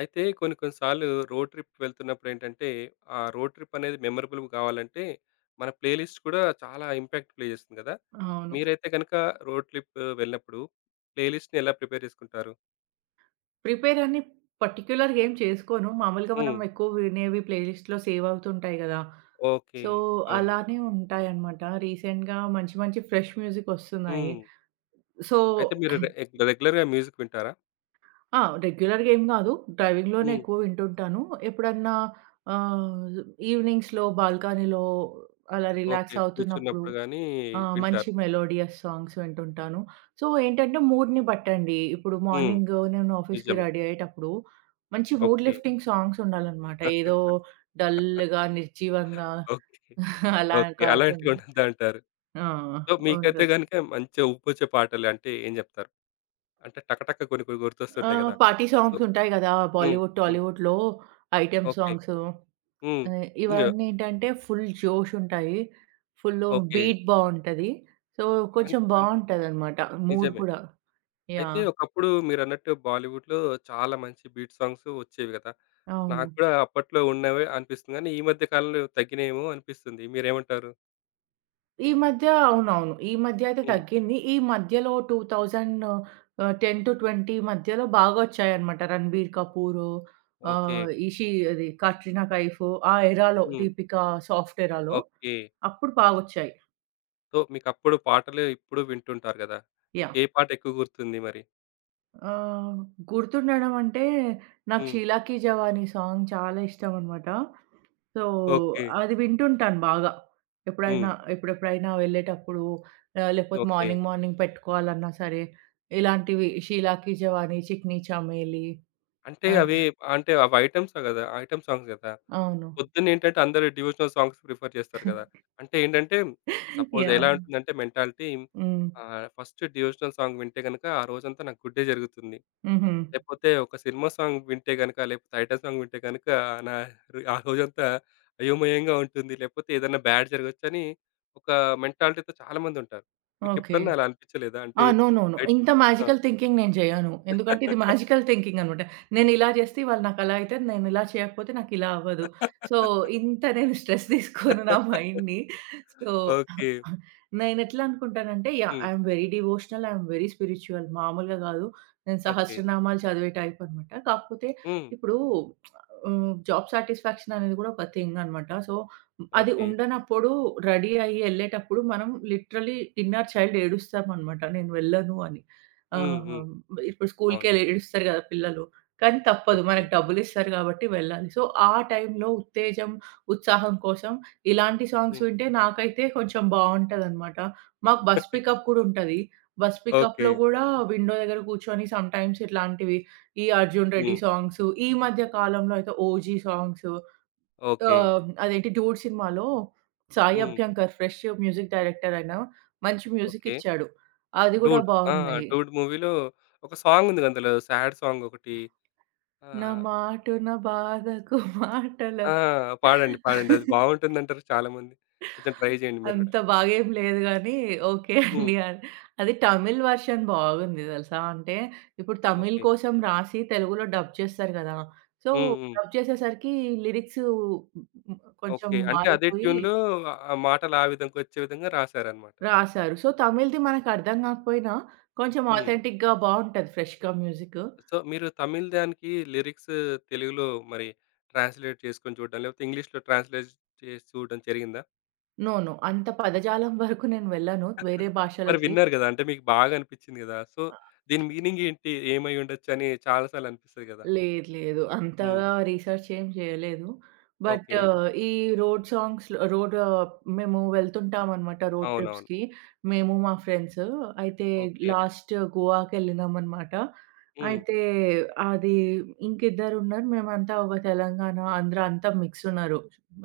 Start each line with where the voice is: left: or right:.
left: అయితే కొన్ని కొన్ని సార్లు రోడ్ ట్రిప్ వెళ్తున్నప్పుడు ఏంటంటే, ఆ రోడ్ ట్రిప్ అనేది మెమరబుల్ కావాలంటే, మన ప్లేలిస్ట్ కూడా చాలా ఇంపాక్ట్ ప్లే చేస్తుంది కదా!
right: అవును.
left: మీరైతే గనుక రోడ్ ట్రిప్ వెళ్ళినప్పుడు ప్లేలిస్ట్‌ని ఎలా ప్రిపేర్ చేసుకుంటారు?
right: ప్రిపేర్ అని పర్టిక్యులర్‌గా ఏం చేసుకోను. మామూలుగా మనం
left: హ్మ్.
right: ఎక్కువ వినేవి ప్లేలిస్ట్‌లో సేవ్ అవుతుంటాయి గదా!
left: ఓకే.
right: సో,
left: అవును.
right: అలానే ఉంటాయన్నమాట. రీసెంట్‌గా మంచి మంచి ఫ్రెష్ మ్యూజిక్ వస్తున్నాయి.
left: హ్మ్.
right: సో
left: అయితే మీరు రెగ్యులర్‌గా మ్యూజిక్ వింటారా?
right: ఆ! రెగ్యులర్‌గా ఏం గాదు. డ్రైవింగ్‌లోనే
left: హ్మ్.
right: ఎక్కువ వింటుంటాను. ఎప్పుడన్నా ఆహ్, ఈవినింగ్స్‌లో బాల్కనీలో అలా
left: ఓకే.
right: రిలాక్స్ అవుతున్నప్పుడు
left: కూర్చున్నప్పుడు గాని
right: ఆ! మంచి
left: వింటారు.
right: Melodious songs వింటుంటాను. సో, ఏంటంటే మూడ్‌ని బట్టండి. ఇప్పుడు
left: హ్మ్.
right: మార్నింగ్ నేను ఆఫీస్‌కి
left: నిజమే.
right: రెడీ అయ్యేటప్పుడు మంచి మూడ్
left: ఓకే.
right: లిఫ్టింగ్ సాంగ్స్ ఉండాలనమాట. ఏదో డల్‌గా, నిర్జీవంగా
left: ఓకే.
right: అలా
left: ఓకే. అలాంటివి
right: కాకుండా
left: ఉండొద్దంటారు.
right: ఆ!
left: సో, మీకైతే
right: ఉండదు.
left: గనుక మంచిగా ఊపొచ్చే పాటలు అంటే ఏం చెప్తారు? అంటే టకటక కొన్ని కొన్ని
right: ఆ!
left: గుర్తొస్తుంటాయి కదా!
right: పార్టీ
left: సో
right: సాంగ్స్ ఉంటాయి గదా!
left: హ్మ్.
right: బాలీవుడ్,
left: హ్మ్.
right: టాలీవుడ్‌లో ఐటెమ్
left: ఓకే.
right: సాంగ్స్
left: హ్మ్. ఇంగ
right: ఇవన్నీ ఏంటంటే ఫుల్ జోష్ ఉంటాయి. Full
left: okay.
right: బీట్ బావుంటది. సో,
left: అన్
right: కొంచెం
left: అన్
right: బావుంటదనమాట మూడ్
left: నిజమే.
right: కూడా.
left: అయితే
right: యాహ్!
left: ఒకప్పుడు మీరన్నట్టు బాలీవుడ్‌లో చాలా మంచి బీట్ సాంగ్స్ వచ్చేవి కదా!
right: అవును.
left: నాకు కూడా అప్పట్లో ఉన్నవే అనిపిస్తుంది. కానీ ఈ మధ్య కాలంలో తగ్గినాయేమో అనిపిస్తుంది. మీరేమంటారు?
right: ఈ మధ్య అవునవును. ఈ మధ్య అయితే
left: హ్మ్.
right: తగ్గింది. ఈ మధ్యలో 2000 10-20 మధ్యలో బాగా వచ్చాయన్నమాట. 'రణబీర్ కపూర్'
left: ఓకే.
right: ఆహ్, ఇషి అది 'కట్రినా కైఫ్' ఆ ఎరాలో
left: హ్మ్.
right: 'దీపిక సాఫ్ట్' ఎరాలో
left: ఓకే.
right: అప్పుడు బాగొచ్చాయి.
left: సో మీకప్పుడు పాటలు ఇప్పుడు వింటుంటారు కదా!
right: యాహ్!
left: మీకే పాట ఎక్కువ గుర్తుంది మరి?
right: ఆహ్, గుర్తుండడం అంటే నాకు
left: హ్మ్.
right: 'షీలాకి జవానీ' సాంగ్ చాలా ఇష్టం అన్నమాట. So,
left: okay.
right: అది వింటుంటాను బాగా. ఎప్పుడైనా
left: హ్మ్.
right: ఎప్పుడెప్పుడైనా వెళ్ళేటప్పుడు లేకపోతే
left: ఓకే.
right: మార్నింగ్, మార్నింగ్ పెట్టుకోవాలన్నా సరే, ఇలాంటివి 'షీలా కీ జవానీ', 'చికనీ చమేలి'
left: అంటే
right: ఆ!
left: అవి అంటే అవి ఐటెమ్సే కదా! ఐటెమ్ సాంగ్స్ కదా!
right: అవును.
left: పొద్దున్నేంటంటే అందరూ డివోషనల్ సాంగ్స్ ప్రిఫర్ చేస్తారు గదా! అంటే ఏంటంటే సపోజ్ ఎలా
right: యాహ్!
left: ఉంటుందంటే మెంటాలిటీ
right: హ్మ్.
left: ఆహ్, ఫస్ట్ డివోషనల్ సాంగ్ వింటే గనుక ఆ రోజంతా నాకు గుడ్డే జరుగుతుంది.
right: హుహు.
left: లేపోతే ఒక సినిమా సాంగ్ వింటే గనుక, లేపోతే ఐటెమ్ సాంగ్ వింటే గనుక నా ఆ రోజంతా అయోమయంగా ఉంటుంది. లేపోతే ఏదైనా బ్యాడ్ జరగొచ్చని ఒక మెంటాలిటీతో చాలామందుంటారు.
right: ఓకే.
left: మీకెప్పుడన్నా అలా అనిపించలేదా? అంటే
right: ఆ! నో. నో. నో.
left: ఐట్
right: ఇంత
left: ఆ!
right: మ్యాజికల్ థింకింగ్ నేను చేయను. ఎందుకంటే ఇది మ్యాజికల్ థింకింగ్ అనమాట. నేనిలా చేస్తే ఇవాళ నాకలా అయితది. నేనిలా చేయకపోతే నాకిలా అవ్వదు. సో, ఇంత నేను స్ట్రెస్ తీసుకోను నా మైండ్‌ని. So,
left: okay.
right: నేనెట్లా అనుకుంటానంటే yeah!
left: Hmm.
right: I am very devotional. I am very spiritual. మామూలుగా కాదు. నేను
left: ఓకే.
right: సహస్రనామాలు చదివే టైప్ అనమాట. కాకపోతే
left: హ్మ్.
right: ఇప్పుడు జాబ్ సాటిస్ఫాక్షన్ అనేది కూడా ఒక థింగ్ అనమాట. సో అది
left: ఓకే.
right: ఉండనప్పుడు రెడీ అయ్యి ఎళ్ళేటప్పుడు మనం లిటరల్లీ ఇన్నర్ చైల్డ్ ఏడుస్తామనమాట. నేను వెళ్ళను అని.
left: హ్మ్.
right: ఆహ్,
left: హ్మ్.
right: ఇప్పుడు
left: అవును.
right: స్కూల్‌కెళ్ళి ఏడుస్తారు గదా పిల్లలు. కానీ తప్పదు.
left: ఓకే.
right: మనకు డబ్బులిస్తారు గాబట్టి వెళ్ళాలి. సో, ఆ టైంలో ఉత్తేజం, ఉత్సాహం కోసం ఇలాంటి సాంగ్స్
left: హ్మ్.
right: వింటే నాకైతే కొంచెం బావుంటదనమాట. మాకు బస్ పికప్ కూడా ఉంటది. Bus
left: okay.
right: పికప్‌లో గూడా విండో దగ్గర కూర్చొని సమ్‌టైమ్స్ ఇట్లాంటివి ఈ 'అర్జున్ రెడ్డి'
left: హ్మ్.
right: సాంగ్స్, ఈ మధ్య కాలంలో అయితే 'ఓజీ' సాంగ్స్
left: ఓకే.
right: అదేంటి 'డూడ్' సినిమాలో సాయి
left: హ్మ్.
right: అభ్యంకర్ ఫ్రెష్ మ్యూజిక్ డైరెక్టర్ ఆయన. మంచి మ్యూజిక్
left: ఓకే.
right: ఇచ్చాడు. అది గూడా
left: 'డూడ్' ఆ!
right: బావున్నాయి.
left: 'డూడ్' మూవీలో ఒక సాంగ్ ఉంది అందులో సాడ్ సాంగ్ ఒకటి.
right: నా
left: ఆహ్,
right: మాటున బాధకు
left: ఆ!
right: మాటలకి
left: పాడండి. పాడండి. అది బాగుంటుందంటారు చాలామంది. కొంచెం ట్రై చేయండి మీరు గూడా.
right: అంత బాగేం లేదు గానీ ఓకే
left: హ్మ్.
right: అండి. అది తమిళ్ వర్షన్ బాగుంది తెలుసా! అంటే ఇప్పుడు తమిళ్
left: ఓకే.
right: కోసం రాసి తెలుగులో డబ్ చేస్తారు గదా! సో,
left: హ్మ్. హ్మ్.
right: డబ్ చేసేసరికి లిరిక్స్ కొంచెం
left: ఓకే. అంటే అదే
right: మారిపోయి
left: ట్యూన్‌లో ఆ మాటలు ఆ విధంగా వచ్చే విధంగా రాసారన్నమాట.
right: రాశారు. సో, తమిళ్‌ది మనకర్థం గాకపోయినా కొంచెం
left: హ్మ్.
right: ఆథెంటిక్‌గా బావుంటది ఫ్రెష్‌గా మ్యూజిక్.
left: సో, మీరు తమిళ్ దానికి లిరిక్స్ తెలుగులో మరి ట్రాన్స్‌లేట్ చేసుకొని చూడడం, లేకపోతే ఇంగ్లీష్‌లో ట్రాన్స్‌లేట్ చేసి చూడడం జరిగిందా?
right: నో. నో. అంత పదజాలం వరకు నేను వెళ్ళను వేరే
left: మరి
right: భాషలకి.
left: విన్నారు గదా! అంటే మీకు బాగా అనిపిచ్చింది గదా! సో, దీని మీనింగ్ ఏంటి? ఏమై ఉండొచ్చు అని చాలా సార్లు అనిపిస్తది గదా!
right: లేదు. లేదు.
left: హ్మ్.
right: అంతగా రీసెర్చ్ ఏం చేయలేదు. But
left: okay.
right: ఈ రోడ్ సాంగ్స్‌లో రోడ్ మేము వెళ్తుంటామనమాట రోడ్
left: అవునవును.
right: ట్రిప్స్‌కి. మేము మా ఫ్రెండ్స్. అయితే
left: ఓకే.
right: లాస్ట్ గోవాకెళ్ళినామనమాట.
left: హ్మ్.
right: అయితే అది ఇంకిద్దరున్నారు. మేమంతా ఒక తెలంగాణ, ఆంధ్ర అంతా మిక్స్ ఉన్నారు.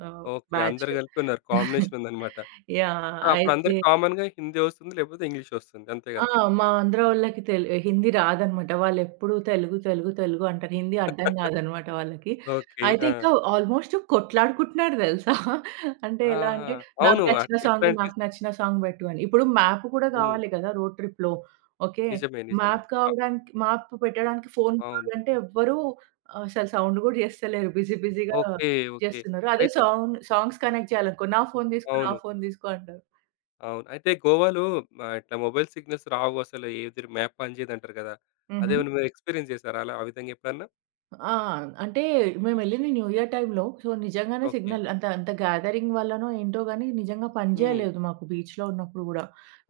right: ఆహ్,
left: ఓకే.
right: బ్యాచ్.
left: అందరూ కలిపి ఉన్నారు. కాంబినేషన్ ఉందన్నమాట.
right: యాహ్!
left: సో, అప్పుడు
right: అయితే
left: అందరికి కామన్‌గా హిందీ వస్తుంది. లేకపోతే ఇంగ్లీష్ వస్తుంది. అంతే
right: ఆ!
left: గదా!
right: మా ఆంధ్ర వాళ్ళకి హిందీ రాదనమాట. వాళ్ళెప్పుడు తెలుగు, తెలుగు, తెలుగు అంటారు. హిందీ అర్థం కాదనమాట వాళ్ళకి.
left: ఓకే.
right: అయితే
left: ఆ!
right: ఇంకా ఆల్మోస్ట్ కొట్లాడుకుంటున్నారు తెలుసా? అంటే ఎలా
left: ఆహా!
right: అంటే, "నాకు
left: అవును. అట్
right: నచ్చిన సాంగ్,
left: ఇట్లాంటి
right: నాకు నచ్చిన సాంగ్ పెట్టు" అని. ఇప్పుడు మ్యాప్ కూడా
left: హ్మ్.
right: కావాలి కదా! రోడ్ ట్రిప్‌లో. ఓకే.
left: నిజమే. నిజమే. అ
right: మ్యాప్ పెట్టడానికి ఫోన్
left: అవును.
right: కావాలంటే ఎవ్వరు అసలు సౌండ్ కూడా చేస్తలేరు. బిజీ బిజీగా
left: ఓకే. ఓకే.
right: చేస్తున్నారు. అదే
left: అయితే
right: సాంగ్స్ కనెక్ట్ చేయాలనుకో, "నా ఫోన్ తీసుకో, నా
left: అవును.
right: ఫోన్ తీసుకో" అంటారు.
left: అవును. అయితే గోవాలో ఆహ్, ఇట్లా మొబైల్ సిగ్నల్స్ రావు అసలు. ఏది మ్యాప్ పనిచేయదంటారు గదా!
right: హుహు.
left: అదేమన్నా మీరు ఎక్స్‌పీరియన్స్ చేసారా అలా ఆ విధంగా ఎప్పుడన్నా?
right: ఆ! అంటే మేమెళ్ళింది న్యూ ఇయర్ టైమ్‌లో. సో, నిజంగానే
left: ఓకే.
right: సిగ్నల్ అంత అంత గ్యాదరింగ్ వల్లనో ఏంటో గానీ నిజంగా పని
left: హ్మ్.
right: జేయలేదు మాకు బీచ్‌లో ఉన్నప్పుడు గూడా.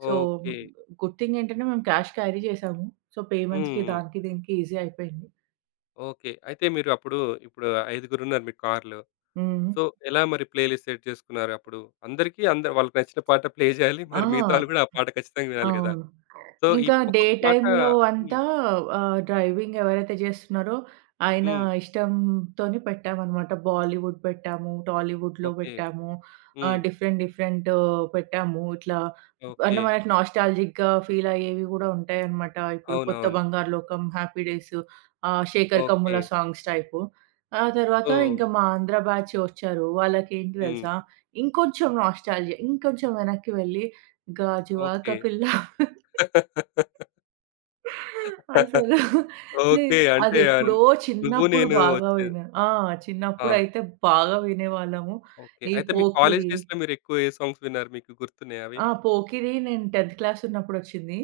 right: So,
left: okay.
right: గుడ్ థింగ్ ఏంటంటే మేము క్యాష్ క్యారీ చేసాము. సో,
left: హ్మ్.
right: పేమెంట్స్‌కి
left: హ్మ్.
right: దానికి దీనికి ఈజీ అయిపోయింది.
left: ఓకే. అయితే మీరు అప్పుడు ఇప్పుడు ఐదుగురున్నారు మీ కార్‌లో.
right: హ్మ్.
left: సో, ఎలా మరి ప్లే లిస్ట్ సెట్ చేసుకున్నారు అప్పుడు? అందరికీ అందరు వాళ్ళకి నచ్చిన పాట ప్లే చేయాలి.
right: ఆ!
left: మరి మిగతా వాళ్ళు కూడా ఆ పాట ఖచ్చితంగా వినాలి కదా!
right: అవును.
left: సో, ఈ
right: ఇంకా డే
left: ఒక్కొక్క పాట
right: టైమ్‌లో అంతా
left: హ్మ్.
right: డ్రైవింగ్ ఎవరైతే చేస్తున్నారో ఆయన
left: హ్మ్.
right: ఇష్టంతోని పెట్టామనమాట. బాలీవుడ్ పెట్టాము, టాలీవుడ్‌లో
left: ఓకే.
right: పెట్టాము.
left: హ్మ్.
right: డిఫరెంట్ డిఫరెంట్ పెట్టాము. ఇట్లా
left: ఓకే.
right: అంటే మనకు నాస్టాల్జిక్‌గా ఫీల్ అయ్యేవి గూడా ఉంటాయనమాట. ఇప్పుడు 'కొత్త
left: అవునవును.
right: Bangaru Lokam', 'happy days' 'Shekhar
left: okay.
right: Kammula' songs type. ఆ తర్వాత
left: సో
right: ఇంకా మా ఆంధ్ర బ్యాచ్ వచ్చారు. వాళ్ళకేంటి
left: హ్మ్.
right: తెలుసా? ఇంకొంచెం నాస్టాల్జియా ఇంకొంచెం వెనక్కి వెళ్ళి 'గాజువాక
left: ఓకే.
right: పిల్ల' అసలు
left: ఓకే.
right: నేను
left: అంటే ఆన్
right: అదెప్పుడో
left: నువ్వు
right: చిన్నప్పుడు
left: నేను
right: బాగా
left: వచ్చేది.
right: విన్నా. ఆ!
left: అవును.
right: చిన్నప్పుడైతే బాగా వినేవాళ్ళము.
left: ఓకే.
right: ఈ
left: అయితే మీ కాలేజ్
right: పోకిరి.
left: డేస్‌లో మీరెక్కువ ఏ సాంగ్స్ విన్నారు మీకు గుర్తున్నాయా అవి?
right: ఆ! పోకిరి నేను 10థ్ క్లాస్ ఉన్నప్పుడొచ్చింది.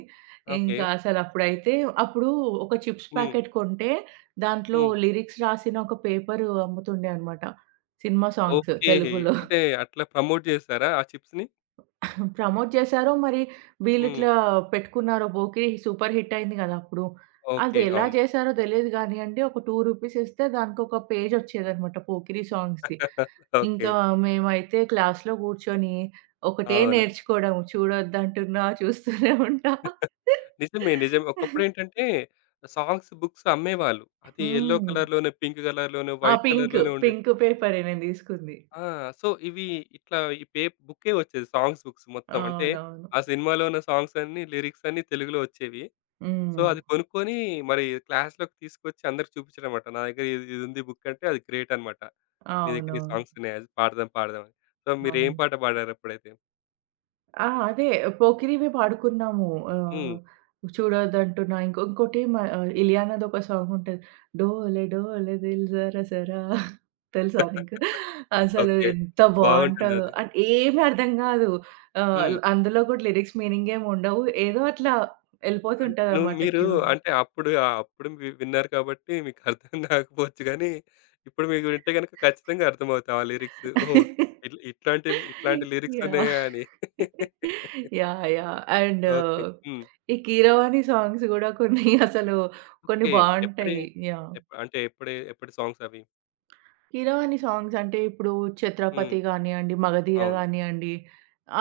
left: ఓకే.
right: ఇంకా అప్పుడు ఒక చిప్స్
left: హ్మ్.
right: ప్యాకెట్ కొంటే దాంట్లో
left: హ్మ్.
right: లిరిక్స్ రాసిన ఒక పేపరు అమ్ముతుండే అనమాట. Cinema songs
left: okay.
right: తెలుగులో.
left: అంటే అట్లా ప్రమోట్ చేసారా ఆ చిప్స్‌ని?
right: ప్రమోట్ చేశారో, మరి
left: హ్మ్.
right: వీళ్ళిట్లా పెట్టుకున్నారో 'పోకిరి' సూపర్ హిట్ అయింది గదా! అప్పుడు.
left: ఓకే.
right: అది ఎలా
left: అవును.
right: చేశారో తెలీదు గానీయండి, ఒక 2 రూపీస్ ఇస్తే దానికొక పేజ్ ఒచ్చేదనమాట 'పోకిరి' సాంగ్స్‌ది.
left: ఓకే.
right: ఇంకా మేమైతే క్లాస్‌లో గూర్చొని ఒకటే
left: అవును.
right: నేర్చుకోవడం. చూడొద్దంటున్నా, చూస్తూనే ఉంటా.
left: నిజమే. నిజమే. ఒకప్పుడేంటంటే సాంగ్స్, బుక్స్ అమ్మేవాళ్ళు. అది యెల్లో
right: హ్మ్.
left: కలర్‌లోనే, పింక్ కలర్‌లోనే,
right: ఆ!
left: White
right: pink.
left: కలర్‌లోనే ఉండేది.
right: పింక్ పేపరే నేను తీసుకుంది.
left: ఆ! సో, ఇవి ఇట్లా ఈ పే బుక్కే వచ్చేది. సాంగ్స్, బుక్స్ మొత్తం. అంటే
right: అవునవును.
left: ఆ సినిమాలో ఉన్న సాంగ్స్ అన్నీ, లిరిక్స్ అన్నీ తెలుగులో వచ్చేవి. సో,
right: హ్మ్.
left: అది కొనుక్కొని మరి క్లాస్‌లోకి తీసుకొచ్చి అందరికి చూపించడమట. నా దగ్గర ఇది ఇదుంది బుక్ అంటే అది గ్రేట్ అన్నమాట. నీ దగ్గర
right: అవునవును.
left: ఈ సాంగ్స్ ఉన్నాయి. అది పాడదాం, పాడదాం అని. సో, మీరేం
right: అవును.
left: పాట పాడారప్పుడైతే?
right: ఆ! అదే పోకిరివి పాడుకున్నాము. ఆహ్,
left: హ్మ్.
right: చూడొద్దంటున్నా ఇంకో ఇలియానాది ఒక సాంగ్ ఉంటది. 'డోలే డోలే దిల్ జరా జరా' తెలుసా నీకు? అసలు
left: ఓకే.
right: ఎంత బావుంటదో.
left: బాగుంటుందది.
right: అండ్ ఏమి అర్థం కాదు. ఆహ్,
left: హ్మ్.
right: అందులో కూడా లిరిక్స్ మీనింగ్ ఏమి ఉండవు. ఏదో అట్లా
left: అంటే
right: వెళ్ళిపోతుంటదన్నమాట
left: మీరు
right: ట్యూన్.
left: అంటే అప్పుడు ఆహ్, అప్పుడు విన్నారు కాబట్టి మీకు అర్థం కాకపోవచ్చు గానీ, ఇప్పుడు మీకు వింటే గనుక ఖచ్చితంగా అర్థమవుతాయి ఆ లిరిక్స్. ఓహో! ఇట్లా ఇట్లాంటి ఇట్లాంటి లిరిక్స్
right: యాహ్!
left: ఉన్నాయా అని.
right: Yeah! Yeah! And
left: okay. Hmm.
right: ఈ 'కీరవాణి' సాంగ్స్ గూడా కొన్ని అసలు కొన్ని
left: ఓకే. ఎప్పుడే
right: బావుంటాయి. యాహ్!
left: ఎప్పుడే ఎప్పటి సాంగ్సవి?
right: 'కీరవాణి' సాంగ్స్ అంటే ఇప్పుడు
left: హ్మ్.
right: 'ఛత్రపతి' గానియండి, 'మగధీర'
left: అవును.
right: గానియండి,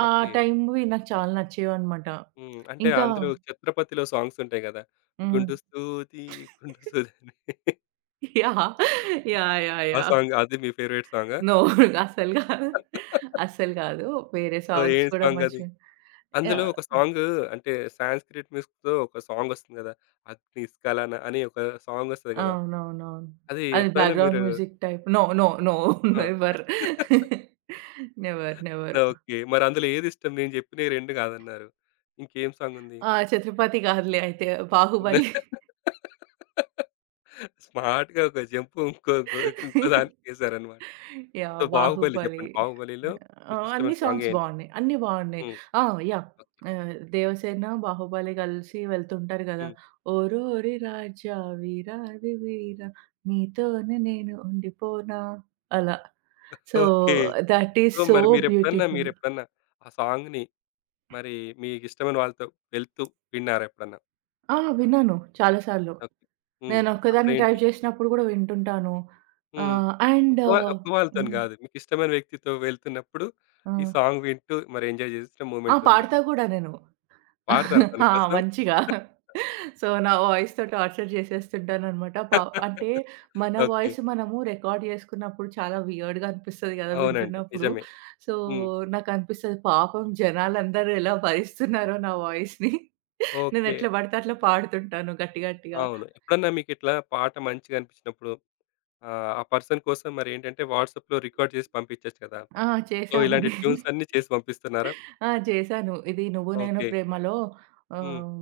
right: ఆ
left: ఓకే.
right: టైమ్‌వి నాకు చాలా నచ్చేవన్నమాట.
left: హ్మ్. అంటే
right: ఇంకా
left: అందులో 'ఛత్రపతిలో' సాంగ్స్ ఉంటాయి గదా!
right: హ్మ్.
left: 'గుండు సూది గుండు సూది' అని
right: యాహ్! యాహ్! యాహ్!
left: ఆ
right: యాహ్!
left: సాంగ్ అది మీ ఫేవరెట్ సాంగా?
right: నో. అస్సలు కాదు. అస్సలు కాదు. వేరే
left: సో,
right: సాంగ్స్
left: ఏం
right: కూడా
left: సాంగ్ అది?
right: మంచిగా
left: అందులో
right: యాహ్!
left: ఒక సాంగ్ అంటే సాంస్క్రిట్ మ్యూజిక్‌తో ఒక సాంగ్ వస్తుంది గదా! 'అగ్నిస్కలన' అని ఒక సాంగ్ వస్తది గదా!
right: అవునవునవును.
left: అది
right: అది
left: ఎప్పుడైనా
right: బ్యాక్‌గ్రౌండ్
left: మీరు
right: music type. No, no, no.
left: ఆ!
right: నెవర్. Never, never.
left: ఓకే. మరి అందులో ఏది ఇష్టం? నేను చెప్పినయి 2 గాదన్నారు. ఇంకేం సాంగ్ ఉంది?
right: ఆ! 'ఛత్రపతి' కాదులే అయితే 'బాహుబలి'.
left: స్మార్ట్‌గా ఒక జంప్ ఇంకో ఇంకో ఇంకో దానికేసారన్నమాట. So,
right: yeah!
left: 'బాహుబలి' చెప్పండి.
right: 'బాహుబలి'.
left: 'బాహుబలిలో'
right: అన్ని
left: మీకిష్టమైన సాంగ్
right: సాంగ్స్
left: ఏంటి?
right: బాగున్నాయి. అన్నీ బాగున్నాయి.
left: హ్మ్.
right: ఆ! యాహ్!
left: ఓకే.
right: 'దేవసేన', 'బాహుబలి' కలిసి వెళ్తుంటారు కదా!
left: హ్మ్.
right: ఓరోరి రాజా వీరాది వీరా నీతోనే నేను ఉండిపోనా అలా. So,
left: okay.
right: Thought is
left: so,
right: so
left: మరి మీరెప్పుడన్నా
right: బ్యూటిఫుల్.
left: మీరెప్పుడన్నా ఆ సాంగ్‌ని మరి మీకిష్టమైన వాళ్ళతో వెళ్తూ విన్నారా ఎప్పుడన్నా?
right: ఆ! విన్నాను చాలా సార్లు.
left: ఓకే. హ్మ్.
right: నేనొక్కదాన్ని
left: అప్పుడేంటి?
right: డ్రైవ్ చేసినప్పుడు గూడా వింటుంటాను.
left: హ్మ్.
right: ఆహ్, అండ్
left: ఒక్క వాళ్ళతోని
right: హ్మ్.
left: గాదు. మీకిష్టమైన వ్యక్తితో వెళ్తున్నప్పుడు
right: ఆ!
left: ఈ సాంగ్ వింటూ మరి ఎంజాయ్ చేసిన
right: ఆ!
left: మూమెంట్ ఉందా?
right: పాడతా గూడా నేను.
left: పాడతారా తన
right: ఆ!
left: కోసం?
right: మంచిగా. సో, నా వాయిస్‌తో టార్చర్ చేసేస్తుంటాననమాట. అంటే మన
left: ఓకే.
right: వాయిస్ మనము రికార్డ్ చేసుకున్నప్పుడు చాలా వియర్డ్‌గా అనిపిస్తది గదా!
left: అవునండి.
right: వింటున్నప్పుడు.
left: నిజమే.
right: సో,
left: హ్మ్.
right: నాకనిపిస్తది పాపం జనాలందరూ ఎలా భరిస్తున్నారో నా వాయిస్‌ని.
left: ఓకే.
right: నేనెట్లా పడితే అట్లా పాడుతుంటాను గట్టి గట్టిగా.
left: అవును. ఎప్పుడన్నా మీకిట్లా పాట మంచిగా అనిపించినప్పుడు ఆహ్, ఆ పర్సన్ కోసం మరేంటంటే వాట్సాప్‌లో రికార్డ్ చేసి పంపించొచ్చు కదా!
right: ఆ!
left: సో, ఇలాంటి
right: చేశామండి.
left: ట్యూన్స్ అన్నీ చేసి పంపిస్తున్నారా?
right: ఆ! చేశాను. ఇది 'నువ్వు నేను
left: ఓకే.
right: ప్రేమలో'
left: హ్మ్.
right: ఆహ్,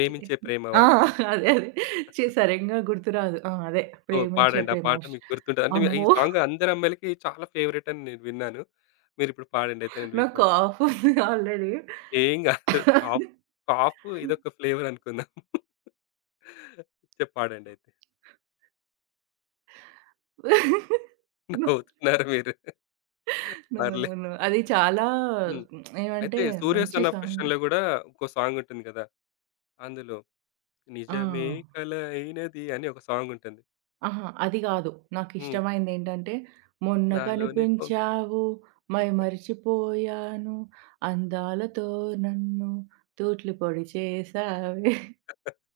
right: చి
left: ప్రేమవా'
right: ఆ!
left: అని ఉంటుంది.
right: అదే అదే. ఛీ! సరింగా గుర్తురాదు. ఆ! అదే
left: సో,
right: 'ప్రేమించే
left: పాడండి. ఆ పాట
right: ప్రేమోష్'
left: మీకు గుర్తుంటది. అంటే మీ ఈ
right: అమ్మో!
left: సాంగ్ అందరి అమ్మాయిలకి చాలా ఫేవరెట్ అని నేను విన్నాను. మీరిప్పుడు పాడండి అయితే నేను
right: నాకు
left: వింటాను.
right: కాఫ్ ఉంది ఆల్రెడీ.
left: ఏం కాదు. కాఫ్ కాఫ్ ఇదొక ఫ్లేవర్ అనుకుందాం. పాడండి అయితే.
right: నో,
left: నవ్వుతున్నారు మీరు.
right: నో, నో,
left: పర్లేదు.
right: నో. అది చాలా
left: హ్మ్.
right: ఏమంటే
left: అయితే 'సూర్య
right: మంచి
left: సన్ ఆఫ్
right: సాంగ్.
left: క్రిష్‌లో' కూడా ఇంకో సాంగ్ ఉంటుంది కదా! అందులో
right: ఆ!
left: నిజమే కల అయినది అని ఒక సాంగ్ ఉంటుంది.
right: అహా! అది గాదు.
left: హ్మ్.
right: నాకిష్టమైందేంటంటే, మొన్న
left: నాలోని పం
right: కనిపించావు మై మరిచిపోయాను, అందాలతో నన్ను తూట్లు పొడి చేశావే.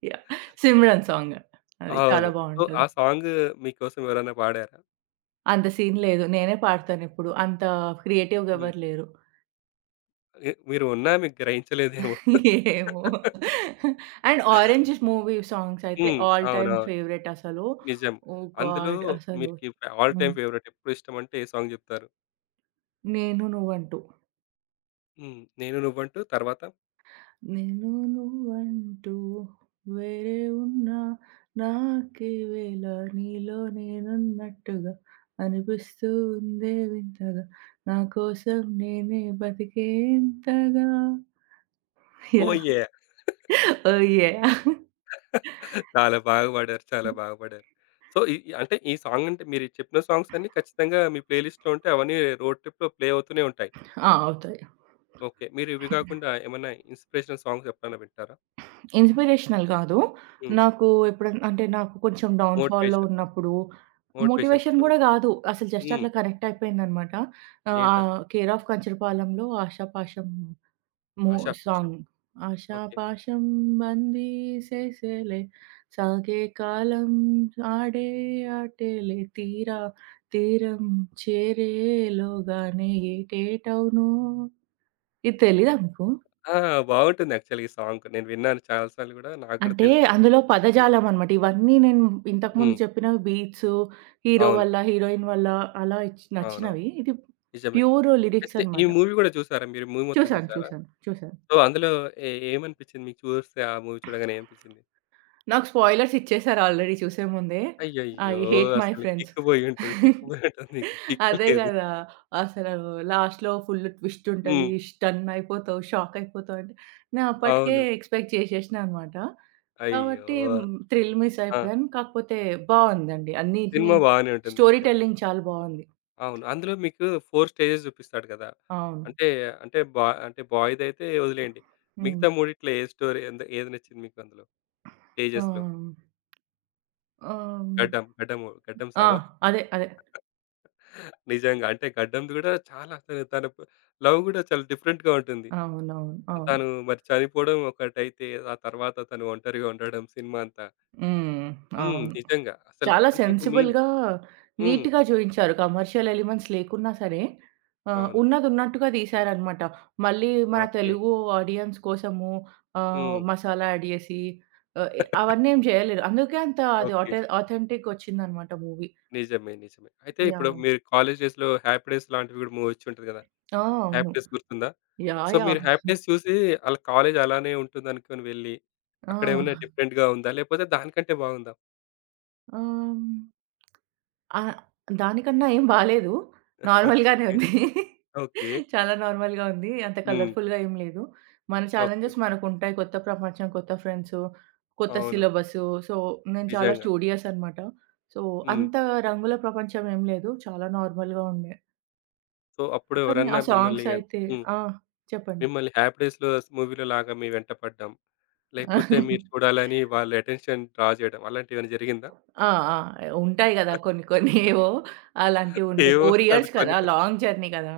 right: యాహ్! 'సిమ్రన్' సాంగ్. అది చాలా
left: అవును. సో, ఆ
right: బావుంటది.
left: సాంగ్ మీకోసం ఎవరైనా పాడారా?
right: అంత సీన్ లేదు. నేనే పాడతానిప్పుడు. అంత క్రియేటివ్‌గా
left: హ్మ్.
right: ఎవరు లేరు.
left: మీరు ఉన్నా మీకు గ్రహించలేదేమో.
right: ఏమో! అండ్ 'ఆరెంజ్' మూవీ సాంగ్స్ అయితే
left: హ్మ్.
right: ఆల్ టైమ్
left: అవునవును.
right: ఫేవరెట్ అసలు.
left: నిజం.
right: ఓహ్!
left: అందులో
right: గాడ్! అసలు.
left: మీకి ఫే ఆల్
right: హ్మ్.
left: టైమ్ ఫేవరెట్ ఎప్పుడు ఇష్టమంటే ఏ సాంగ్ చెప్తారు?
right: 'నేను నువ్వంటూ.'
left: హ్మ్. 'నేను నువ్వంటూ' తర్వాత
right: నేను నువ్వంటూ వేరే ఉన్నా నాకీవేళ నీలో నేనున్నట్టుగా అనిపిస్తూ ఉందే వింతగా నా కోసం నేనే బతికేంతగా
left: 'oh
right: yeah!
left: Yeah!'
right: Oh! Yeah!
left: చాలా బాగా పాడారు. చాలా బాగా పాడారు. సో, ఈ ఈ అంటే ఈ సాంగ్ అంటే మీరు చెప్పిన సాంగ్స్ అన్నీ ఖచ్చితంగా మీ ప్లే లిస్ట్‌లో ఉంటే అవన్నీ రోడ్ ట్రిప్‌లో ప్లే అవుతూనే ఉంటాయి.
right: ఆ! అవుతాయి.
left: ఓకే. మీరు ఇవి గాకుండా ఏమన్నా ఇన్‌స్పిరేషనల్ సాంగ్స్ ఎప్పుడైనా వింటారా?
right: ఇన్స్‌పిరేషనల్ కాదు.
left: హ్మ్.
right: నాకు ఎప్పుడన్నా అంటే నాకు కొంచెం డౌన్ ఫాల్‌లో
left: మోటివేషన్.
right: ఉన్నప్పుడు
left: మోటివేషన్
right: మోటివేషన్
left: కోసం
right: గూడా
left: వింటారు.
right: గాదు. అసలు జస్ట్
left: హ్మ్.
right: అట్లా కనెక్ట్ అయిపోయిందనమాట.
left: ఏంటసలు?
right: 'కేర్ ఆఫ్ కంచరపాలెంలో' ఆషా పాషం మూ
left: 'ఆషాప్ ఆషాప్.'
right: సాంగ్.
left: ఓకే.
right: ఆషాపాషం బందీసేసేలే సాగే కాలం ఆడే ఆటేలే తీరా తీరం చేరేలోగానే ఏటేటవునో. ఇది తెలీదా మీకు?
left: ఆ! బావుంటుంది యాక్చువల్‌గా ఈ సాంగ్. నేను విన్నాను చాలా సార్లు గూడా. నాకు కూడా
right: అంటే
left: తెలుసు.
right: అందులో
left: హ్మ్.
right: పదజాలం అనమాట. ఇవన్నీ నేను ఇంతకుముందు
left: హ్మ్.
right: చెప్పిన బీట్స్, హీరో
left: అవును.
right: వల్ల, హీరోయిన్ వల్ల అలా
left: అవునవును.
right: నచ్చినవి. ఇది
left: నిజమే.
right: ప్యూర్ లిరిక్స్
left: అయితే ఈ
right: అనమాట.
left: మూవీ గూడా చూసారా మీరు? మూవీ మొత్తం
right: చూసాను.
left: చూసారా?
right: చూసాను. చూసాను.
left: సో, అందులో ఏమనిపిచ్చింది మీకు చూస్తే ఆ మూవీ చూడగానే ఏమనిపిచ్చింది?
right: నాకు స్పాయిలర్స్ ఇచ్చేసారు ఆల్రెడీ చూసే ముందే. ఐ
left: అయ్యయ్యో!
right: హేట్ మై
left: అసలు
right: ఫ్రెండ్స్.
left: కిక్ బోయుంటది. కిక్ బోయుంటది మీకు. కిక్
right: అదే
left: లేదు.
right: గదా! అసలు లాస్ట్‌లో ఫుల్ ట్విస్ట్
left: హ్మ్.
right: ఉంటది. స్టన్ అయిపోతావు, షాక్ అయిపోతావు అంటే, నేను అప్పటికే
left: అవును.
right: ఎక్స్‌పెక్ట్ చేసేసినా అనమాట. కాబట్టి
left: అయ్యో!
right: హ్మ్, థ్రిల్ మిస్
left: ఆ!
right: అయిపోయాను. కాకపోతే బావుందండి. అన్నిటిని
left: సినిమా బానే ఉంటుంది
right: స్టోరీ
left: యాక్చువల్‌గా.
right: టెల్లింగ్ చాలా బావుంది.
left: అవును. అందులో మీకు 4 స్టేజెస్ చూపిస్తాడు కదా!
right: అవును.
left: అంటే, అంటే బా అంటే బాయ్‌దైతే వదిలేయండి.
right: హ్మ్.
left: మిగతా మూడిట్లో ఏ స్టోరీ ఏది నచ్చింది మీకు అందులో?
right: ఆ!
left: స్టేజెస్‌లో?
right: ఆహ్,
left: గడ్డం
right: ఆ!
left: సాబా?
right: అదే. అదే.
left: నిజంగా అంటే గడ్డంది కూడా చాలా అసలు తన ప్ లవ్ కూడా చాలా డిఫరెంట్‌గా ఉంటుంది.
right: అవునవును. అవును.
left: తను మరి చనిపోవడం ఒకటైతే, ఆ తర్వాత తను ఒంటరిగా ఉండడం సినిమా అంతా.
right: హ్మ్.
left: హ్మ్.
right: అవును.
left: నిజంగా. అసలు
right: చాలా
left: అంటే ఒక మీన్
right: సెన్సిబుల్‌గా,
left: హ్మ్.
right: నీట్‌గా జూయించారు. కమర్షియల్ ఎలిమెంట్స్ లేకున్నా సరే,
left: అవును.
right: ఉన్నదున్నట్టుగా తీశారనమాట. మళ్ళీ మన
left: ఓకే.
right: తెలుగు ఆడియన్స్ కోసము
left: హ్మ్.
right: మసాలా యాడ్ జేసి ఆహ్, ఎ అవన్నీ ఏం జేయలేదు. అందుకే అంత అది
left: ఓకే.
right: Authentic ఒచ్చిందనమాట movie.
left: నిజమే. నిజమే. అయితే ఇప్పుడు
right: యాహ్!
left: మీరు కాలేజ్ డేస్‌లో 'హ్యాపీ డేస్' లాంటివి కూడా మూవీ వచ్చి ఉంటది కదా!
right: ఆ!
left: హ్యాపీ
right: అవును.
left: డేస్ గుర్తుందా?
right: యాహ్!
left: So,
right: yeah!
left: మీరు హ్యాపీ డేస్ చూసి ఆళ్ళ కాలేజ్ అలానే ఉంటుందనుకోని వెళ్లి,
right: ఆ!
left: అక్కడేమైనా డిఫరెంట్‌గా ఉందా? లేపోతే దానికంటే బాగుందా?
right: ఆహ్, హ్మ్. ఆ! దానికన్నా ఏం బాలేదు. నార్మల్‌గానే
left: ఓకే.
right: ఉంది.
left: ఓకే.
right: చాలా నార్మల్‌గా ఉంది. అంత
left: హ్మ్.
right: కలర్‌ఫుల్‌గా ఏం లేదు. మన
left: ఓకే.
right: ఛాలెంజెస్ మనకుంటాయి. కొత్త ప్రపంచం, కొత్త ఫ్రెండ్సు, కొత్త
left: అవును.
right: సిలబసు. సో, నేను చాలా
left: నిజంగా.
right: స్టూడియస్ అనమాట. సో,
left: హ్మ్.
right: అంత రంగుల ప్రపంచం ఏం లేదు. చాలా నార్మల్‌గా ఉండే.
left: సో, అప్పుడు
right: కానీ
left: ఎవరన్నా
right: ఆ
left: మిమ్మల్ని
right: సాంగ్స్
left: గాని
right: అయితే
left: హ్మ్.
right: ఆ! చెప్పండి.
left: మిమ్మల్ని హ్యాపీ డేస్‌లో మూవీ‌లో లాగా మీ వెంట పడ్డం, లేకపోతే మీరు చూడాలని వాళ్ళ అటెన్షన్ డ్రా జేయడం అలాంటివేమైనా జరిగిందా?
right: ఆ! ఆ! ఉంటాయి గదా! కొన్ని కొన్ని ఏవో అలాంటివుండే
left: ఏవో
right: 4
left: అది
right: ఇయర్స్
left: కొన్ని
right: కదా!
left: కొ
right: లాంగ్ జర్నీ కదా!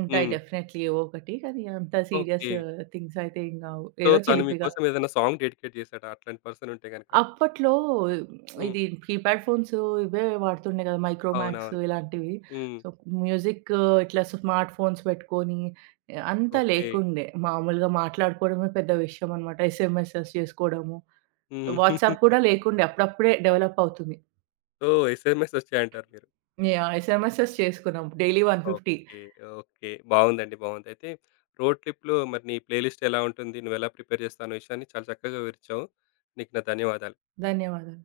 right: ఉంటాయి
left: హ్మ్.
right: డెఫినైట్‌లీ ఏవో ఒకటి. కానీ అంత సీరియస్
left: ఓకే.
right: థింగ్స్ అయితే ఏం గావు.
left: సో,
right: ఏదో
left: తను
right: చిలిపిగా.
left: మీకోసం ఏదైనా సాంగ్ డెడికేట్ జేసాడా అట్లాంటి పర్సన్ ఉంటే గనక?
right: అప్పట్లో
left: హ్మ్.
right: ఇది కీప్యాడ్ ఫోన్స్ ఇవే వాడుతుండే గదా! మైక్రోమాక్స్
left: అవునవును.
right: ఇలాంటివి.
left: హ్మ్.
right: సో, మ్యూజిక్ ఇట్లా స్మార్ట్ ఫోన్స్ పెట్టుకొని అంత
left: ఓకే.
right: లేకుండే. మామూలుగా మాట్లాడుకోవడమే పెద్ద విషయం అనమాట. ఎస్ఎంఎసెస్ చేసుకోవడము.
left: హ్మ్.
right: వాట్సాప్ కూడా లేకుండే. అప్పుడప్పుడే డెవలప్ అవుతుంది.
left: సో, ఎస్ఎంఎస్ వచ్చాయంటారు మీరు.
right: యాహ్! ఎస్ఎంఎసెస్ చేసుకున్నాం. Daily 150
left: okay. ఓకే. బావుందండి. బావుంది. అయితే రోడ్ ట్రిప్‌లో మరి నీ ప్లే లిస్ట్ ఎలా ఉంటుంది? నువ్వెలా ప్రిపేర్ చేస్తావు? అనే విషయాన్ని చాలా చక్కగా వివరిచ్చావు. నీకు నా ధన్యవాదాలు.
right: ధన్యవాదాలు.